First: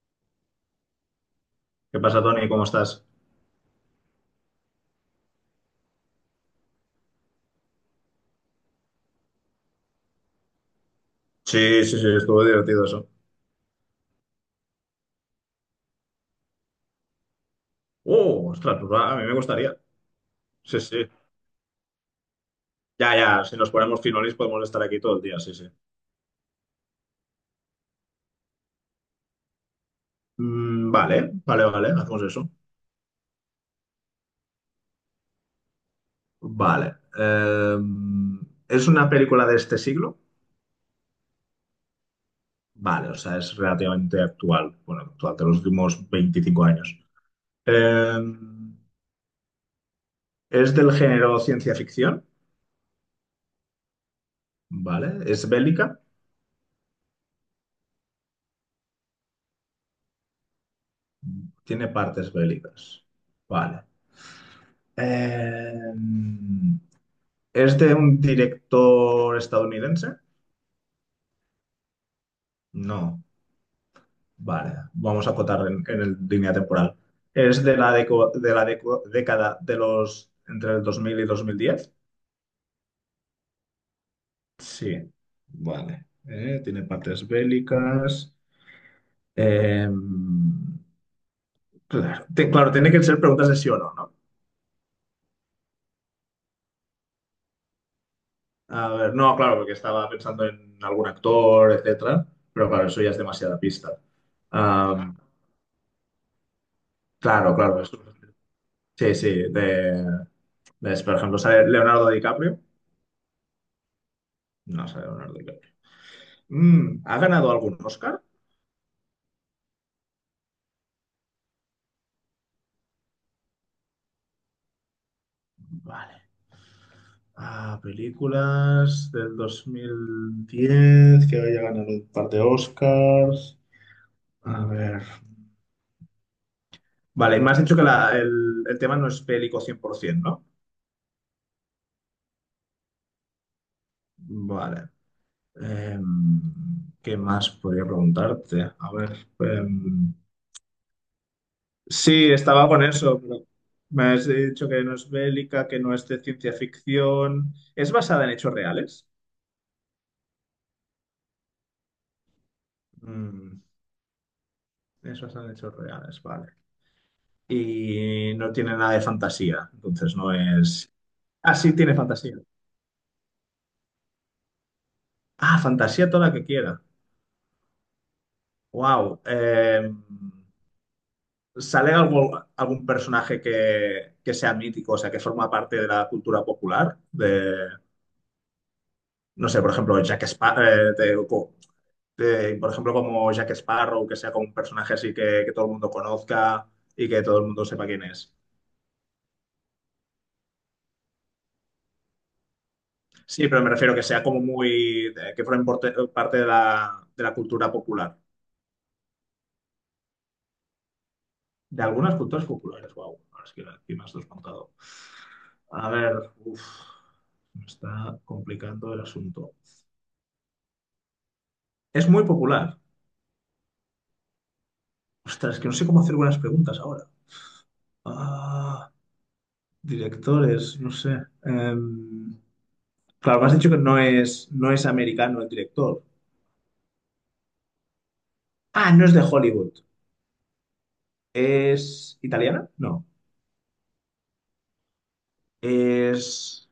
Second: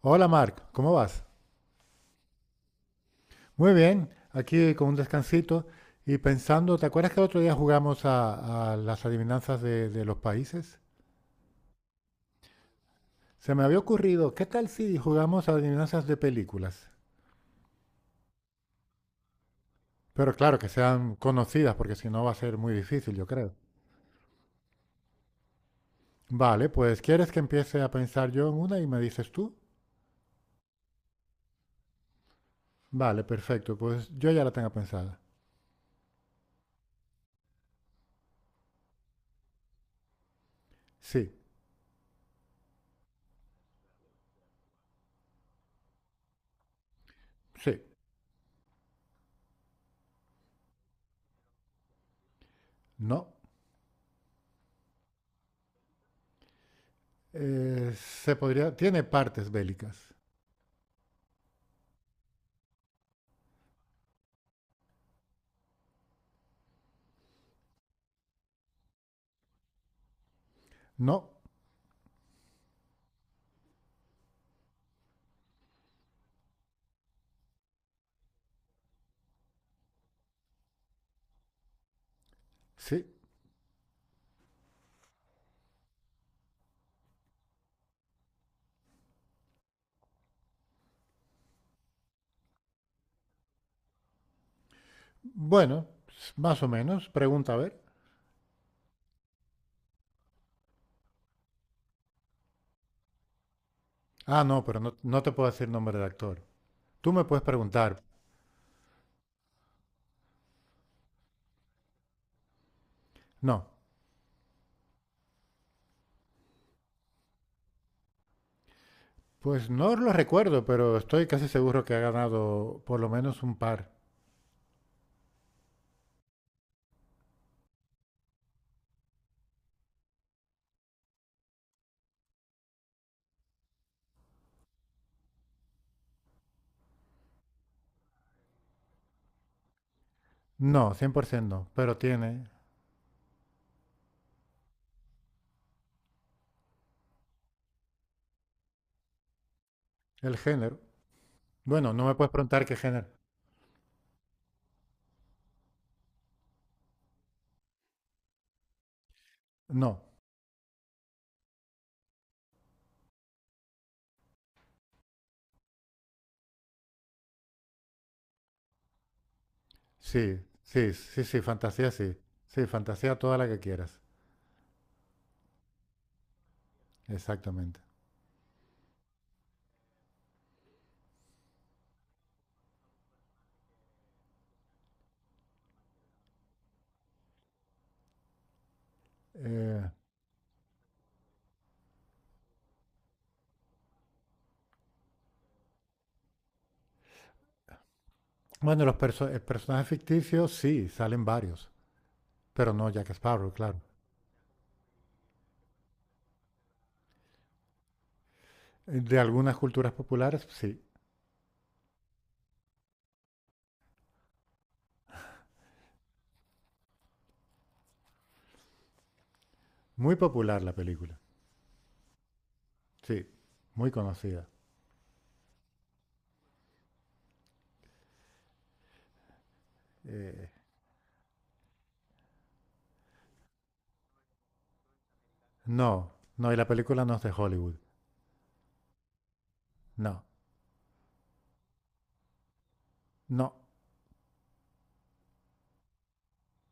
Hola Marc, ¿cómo vas? ¿Qué pasa, Tony? ¿Cómo estás? Muy bien, aquí con un descansito y pensando, ¿te acuerdas que el otro día jugamos a las adivinanzas de los países? Sí, sí, sí, estuvo divertido eso. Se me había ocurrido, ¿qué tal si jugamos a adivinanzas de películas? ¡Oh, ostras! Pues va, a mí me gustaría. Pero claro, que Sí, sí. sean conocidas, porque si no va a ser muy difícil, Ya, yo ya, creo. si nos ponemos finolis podemos estar aquí todo el día, sí, sí. Vale, pues ¿quieres que empiece a pensar yo en una y me dices tú? Vale, vale, vale, hacemos eso. Vale, perfecto, pues yo ya la tengo pensada. Vale. ¿Es una película de este siglo? Sí, Vale, o sea, es relativamente actual. Bueno, actual, de los últimos 25 años. sí, Eh, ¿Es del género ciencia ficción? no. Vale. ¿Es bélica? Se podría, tiene partes bélicas. Tiene partes bélicas. Vale. Eh, ¿Es de un director estadounidense? No, No. Vale, vamos a acotar en el línea temporal. ¿Es de década de los entre el 2000 y 2010? sí, Sí. Vale. Tiene partes bélicas. Eh, claro, claro, tiene que ser preguntas de sí o no, ¿no? bueno, más o menos. Pregunta, a ver. A ver, no, claro, porque estaba pensando en algún actor, etcétera, pero claro, eso ya es demasiada pista. Ah, no, pero no, Ah, no te puedo decir nombre de actor. Tú me puedes claro, claro, preguntar. Sí, sí, por ejemplo, sale Leonardo DiCaprio. No, No sale Leonardo DiCaprio. ¿Ha ganado algún Oscar? pues no lo recuerdo, pero estoy casi seguro que ha ganado por lo menos un par. Vale. Ah, películas del 2010 que haya ganado un par de Oscars. A ver. Vale, y me has dicho que el tema no es bélico 100%, No, 100% no, pero tiene ¿no? Vale. ¿Qué más podría preguntarte? A ver. em, el género. Bueno, no me puedes Sí, preguntar estaba qué con género. eso, pero me has dicho que no es bélica, que no es de ciencia ficción. ¿Es basada en hechos reales? No, Mm, es basada en hechos reales, vale. Y no tiene nada de fantasía, entonces no sí, es... sí, Ah, sí, tiene sí. fantasía. Sí, fantasía toda la que quieras. Ah, fantasía toda la que quiera. Exactamente. Wow. ¿Sale algo, algún personaje que sea mítico, o sea, que forma parte de la cultura popular? No sé, por Eh, ejemplo, Jack Sparrow, de, por ejemplo, como Jack Sparrow, que sea como un personaje así que todo el mundo conozca y que todo el mundo sepa quién es. bueno, personajes ficticios sí, salen varios, pero no Jack Sí, Sparrow, pero me claro. refiero que sea como muy, que formen parte de la cultura popular. De algunas culturas populares, sí. De algunas culturas populares, wow. Ahora es que aquí me has desmontado. A ver, uff, me está complicando el asunto. Muy popular la película, Es muy popular. sí. Muy conocida. Ostras, es que no sé cómo hacer buenas preguntas ahora. Ah, Eh, directores, no sé. Em, claro, me has dicho que no es americano el director. no, no, y la película no es de Hollywood. Ah, no es de Hollywood. No, ¿Es italiana? No. no. Es.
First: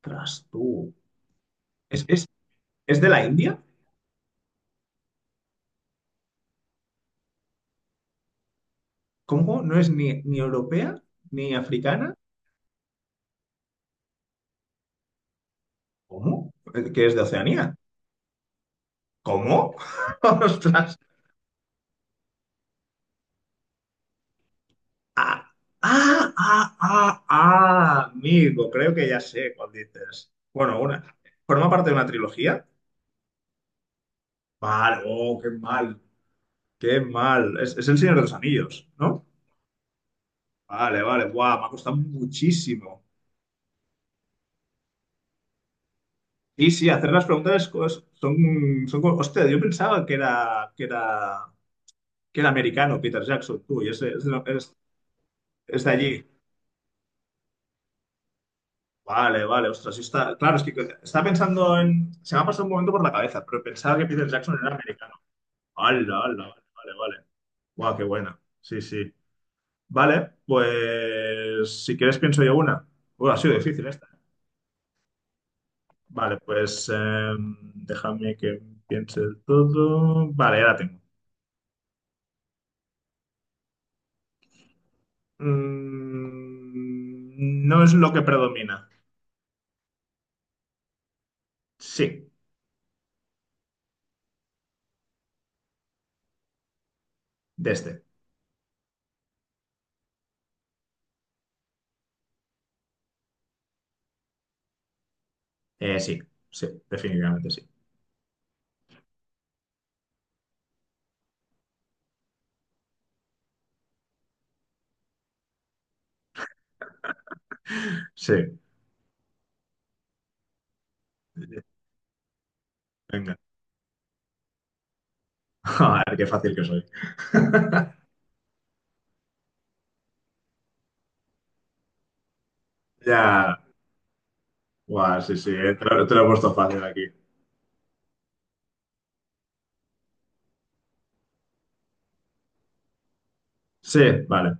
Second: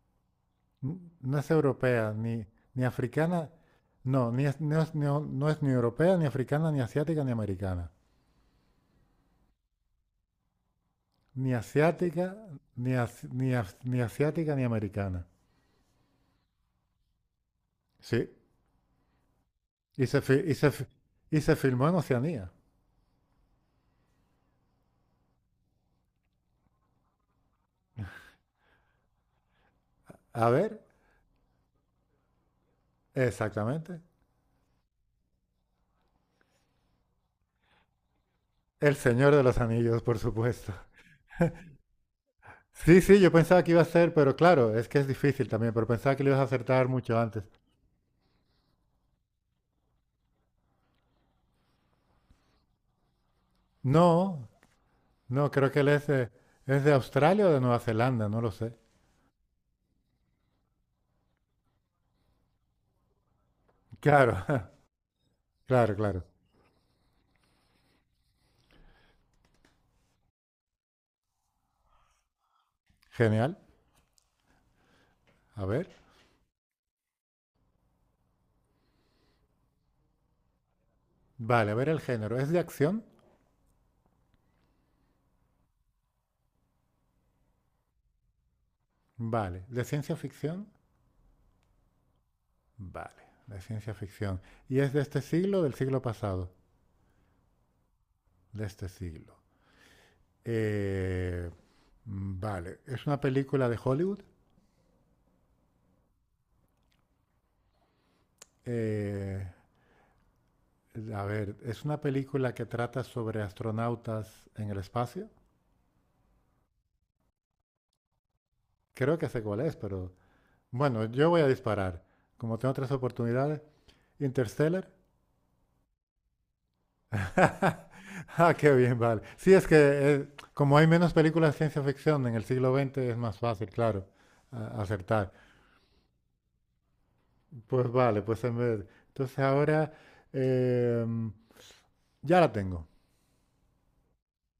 ¿Tras tú? No es ¿Es, europea, es, ni es de la africana. India? No, ni es- no, no es ni europea, ni africana, ni asiática, ni americana. ¿Cómo? ¿No es ni europea Ni ni africana? asiática, ni asiática, ni americana. ¿Cómo? ¿Que es de Oceanía? Sí. ¿Cómo? Y se, fi- y se fi- ¡Ostras! y se filmó en Oceanía. Ah, Amigo, creo que ya sé cuál dices. A ver, Bueno, una. ¿Forma parte de una trilogía? exactamente. Vale, oh, qué mal, qué mal. Es El Señor de los Anillos, El ¿no? Señor de los Anillos, por supuesto. Vale, vale, guau, me ha costado Sí, muchísimo. sí, yo pensaba que iba a ser, pero claro, es que es difícil también, pero pensaba que lo ibas a Y acertar sí, hacer mucho las antes. preguntas son, son... Hostia, yo pensaba que era, que era americano Peter Jackson, tú, y No, no, creo que es él de allí. es de Australia o de Nueva Zelanda, no lo sé. Vale, vale, ostras, sí está... Claro, es que estaba pensando en... Se me ha pasado un momento por la cabeza, pero pensaba que Peter Claro, Jackson era americano. claro, Hala, claro. hala, vale, vale, vale. Guau, qué buena. Sí, sí. Vale, pues si quieres pienso yo una. Bueno, ha sido Genial. difícil esta. A ver. Vale, pues déjame que piense el todo. Vale, ya la tengo. Vale, a ver el género. ¿Es de acción? No es lo que predomina. Vale. ¿De ciencia ficción? Sí, Vale, de ciencia ficción. ¿Y es de este siglo o del siglo pasado? de este. De este siglo. Eh, vale. ¿Es una película de Hollywood? Eh, sí, sí, definitivamente sí. Eh, A ver, es una película que trata sobre astronautas en el espacio. Sí, Creo que sé cuál es, pero bueno, yo voy a disparar. Como tengo tres venga. oportunidades, Interstellar. A ver qué fácil que soy. Ah, qué bien, vale. Sí, es que como hay menos películas de ciencia ficción en el siglo XX es más Ya. fácil, claro, Guau, acertar. sí, sí, te lo he puesto fácil aquí. Pues vale, pues en vez. Entonces ahora eh, ya la tengo. Sí, vale.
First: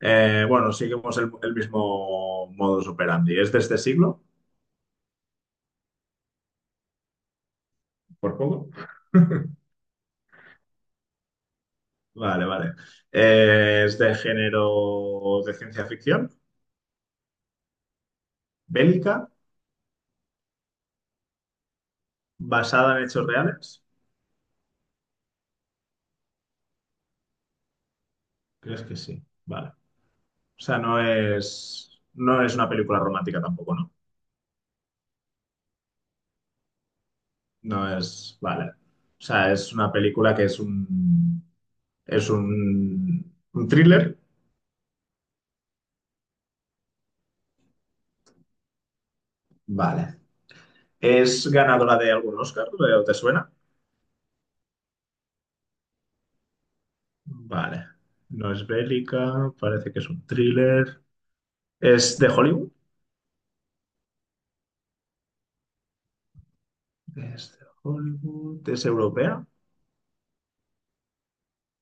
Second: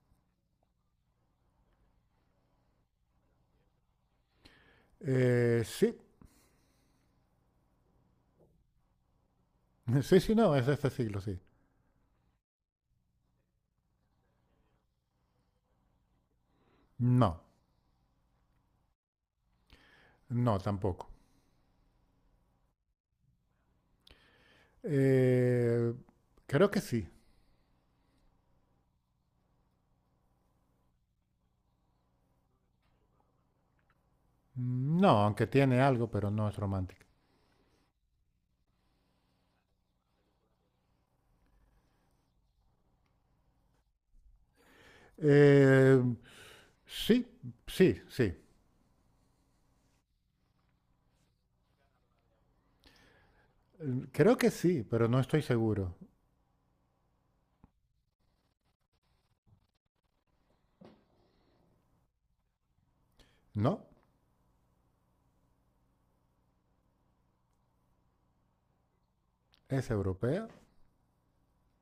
Bueno, seguimos el mismo modus operandi. ¿Es de este siglo? Sí, Por poco. sí, sí, no, es de este siglo, sí. Vale, vale. ¿Es de género de ciencia ficción? No, ¿Bélica? no, tampoco. ¿Basada en hechos reales? Eh, Creo que sí. ¿Crees que sí? Vale. O sea, no es una película romántica tampoco, ¿no? No, aunque tiene algo, pero no es romántica. Vale. O sea, es una película que es un thriller. Eh, sí, sí, sí. Vale. ¿Es ganadora de algún Oscar? Te suena? Creo que sí, pero no estoy seguro. Vale. No es bélica, parece que es un thriller. ¿Es de Hollywood? ¿No? Es de Hollywood. ¿Es europea? ¿Es europea?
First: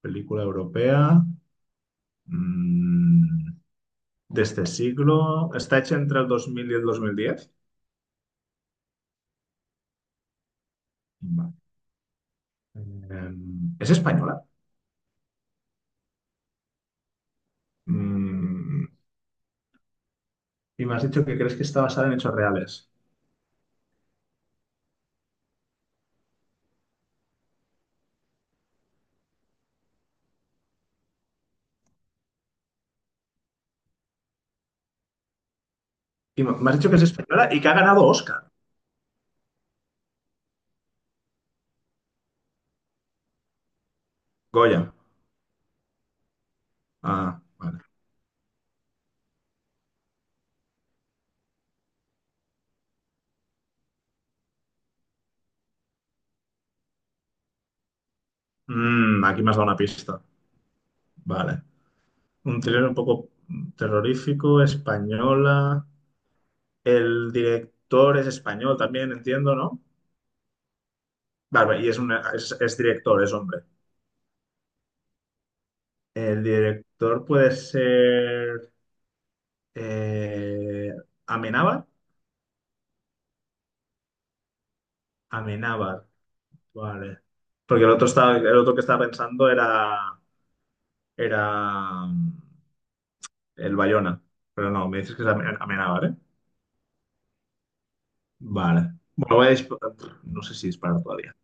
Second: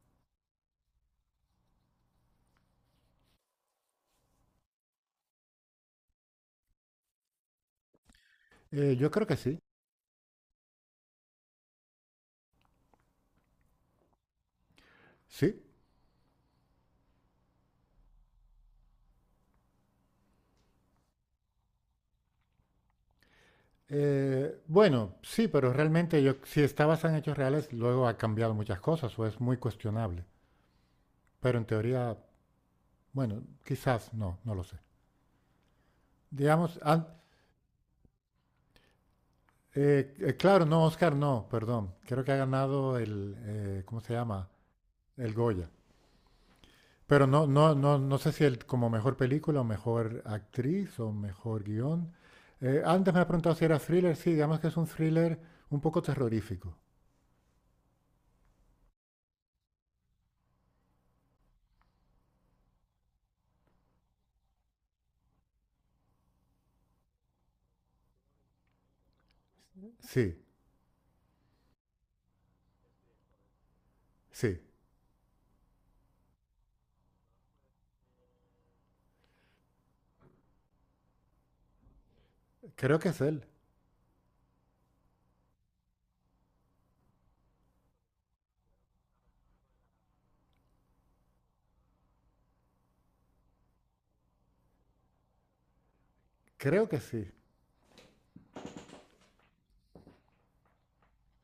Película europea. Mm, de este siglo. ¿Está hecha entre el 2000 y el 2010? Yo creo que sí, Vale. Em, ¿Es española? sí. Mm, y me has dicho que crees que está basada en hechos reales. Bueno, sí, pero realmente yo, si está basada en hechos reales, luego ha cambiado muchas cosas o es muy cuestionable. Pero en teoría, bueno, quizás no, no lo sé. Y me Digamos, has dicho que es española y que ha ganado Oscar. Claro, no, Oscar, no, perdón. Creo que ha ganado el, ¿cómo se llama? Goya. El Goya. Pero Ah, no, no, vale. no, no sé si el, como mejor película o mejor actriz o mejor guión. Antes me ha preguntado si era thriller. Sí, digamos que es un thriller un poco terrorífico. Aquí me has dado una pista. Vale. Un thriller un poco terrorífico, española. El director es español también, entiendo, ¿no? Sí, Vale, vale, y es director, es hombre. sí. El director puede ser eh, Amenábar. Creo que es él. Amenábar. Vale. Porque el otro estaba, el otro que estaba pensando era el Bayona. Pero no, me dices que es Amenábar, ¿eh? Creo que sí. Vale. Bueno, voy a disparar. No sé si disparar todavía.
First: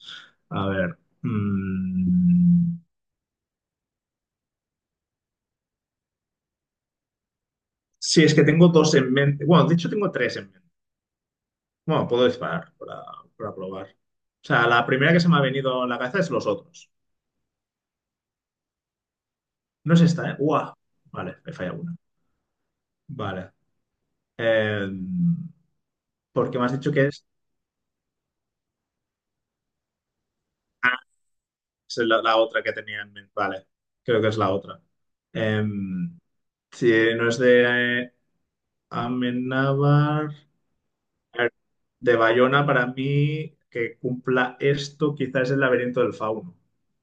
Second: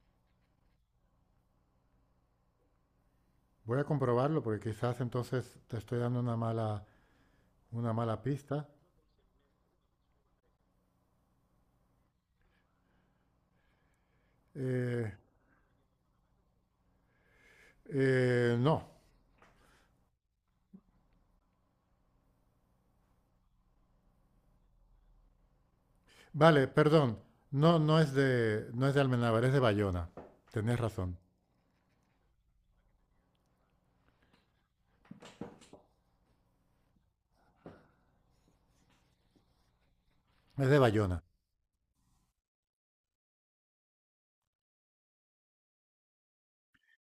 A ver. Voy a comprobarlo porque quizás entonces te estoy dando una mala Sí, es que tengo pista. dos en mente. Bueno, de hecho tengo tres en mente. Bueno, puedo disparar para probar. O sea, la Eh, primera que se me ha venido en la cabeza es los otros. No. No es esta, ¿eh? ¡Guau! Vale, me falla una. Vale. Eh, Porque me Vale, has dicho que perdón. es. No, no es de, no es de Almenábar, es de Bayona. Tenés razón. Esa es la otra que tenía en mente. Vale, creo que es la otra. Em, si no es de Amenábar, Es de Bayona. a ver, de Bayona, para mí, que cumpla esto, quizás es el laberinto del fauno.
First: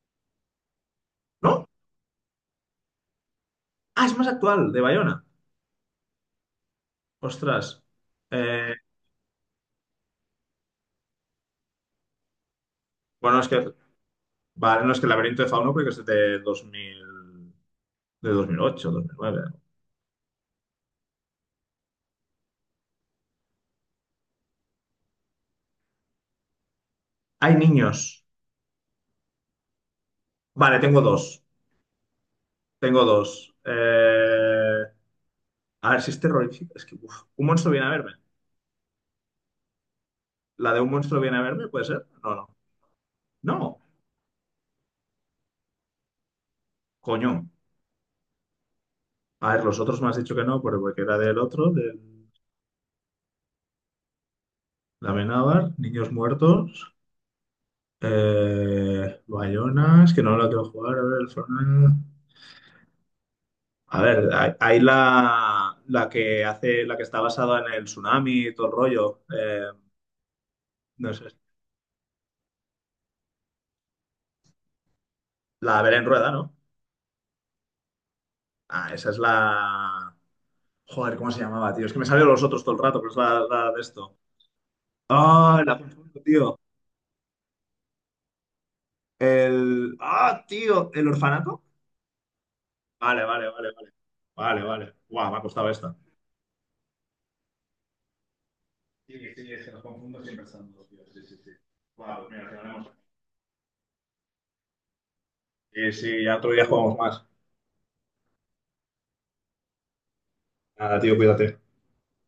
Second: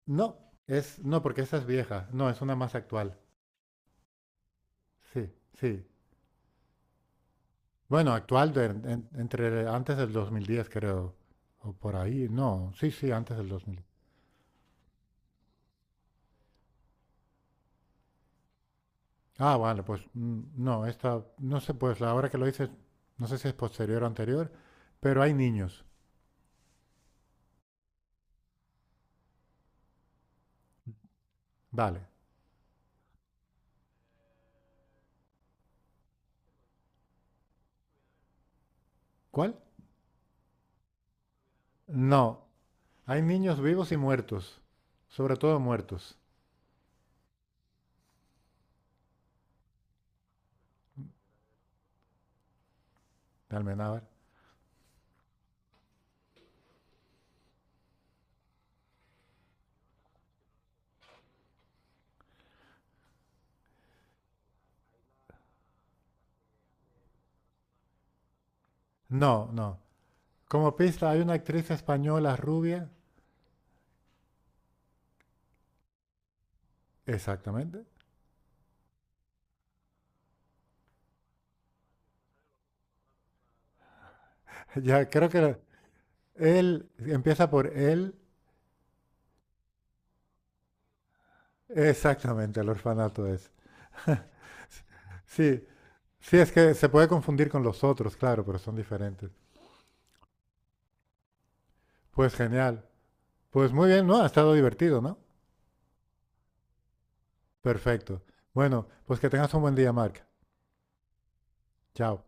No, es, no, porque esa es ¿No? vieja. No, es una más actual. Ah, es más actual, de Sí, Bayona. sí. Ostras. Bueno, Eh, entre antes del 2010, creo, o por ahí. No, sí, sí, antes bueno, es del que, 2010. vale, no es que el laberinto del fauno creo que es de 2000 de 2008 2009. Ah, vale, pues no, esta, no sé, pues la hora que lo dices, no sé si es posterior o anterior, pero hay niños. Hay niños. Vale, tengo dos. Vale. Tengo dos. A ver si es terrorífico. Es que, uf, un monstruo viene a verme. ¿Cuál? ¿La de un monstruo viene a verme? ¿Puede ser? No, No, no. hay niños No, vivos y muertos, sobre todo muertos, coño. A ver, los otros me has dicho que no, pero porque era del otro, del de Almenábar. Amenábar, Niños Muertos, Bayona, es que no la quiero jugar, a ver, el Fortnite. A ver, hay la que hace, la que está basada en el tsunami y todo el rollo. No, no. Como pista No hay sé, una actriz española rubia, la Belén Rueda, ¿no? exactamente. Ah, esa es la... Joder, ¿cómo se llamaba, tío? Es que me salieron los otros todo el rato, pero es la de esto. Ya creo que Ah, la confundo, tío. él empieza por él. El. ¡Ah, tío! ¿El orfanato? Exactamente, el Vale, orfanato vale, es. vale, vale. Vale, vale. Guau, me ha Sí, costado esta. sí, es que se puede confundir con los otros, claro, pero son Sí, diferentes. sí, es que los confundo siempre son dos, tío. Sí, sí, sí. Guau, Pues mira, al genial. final Pues muy bien, ¿no? Ha estado divertido, ¿no? sí, sí, ya otro día jugamos más. Perfecto. Bueno, pues que tengas un buen día, Marc. Nada, tío, cuídate. Chao.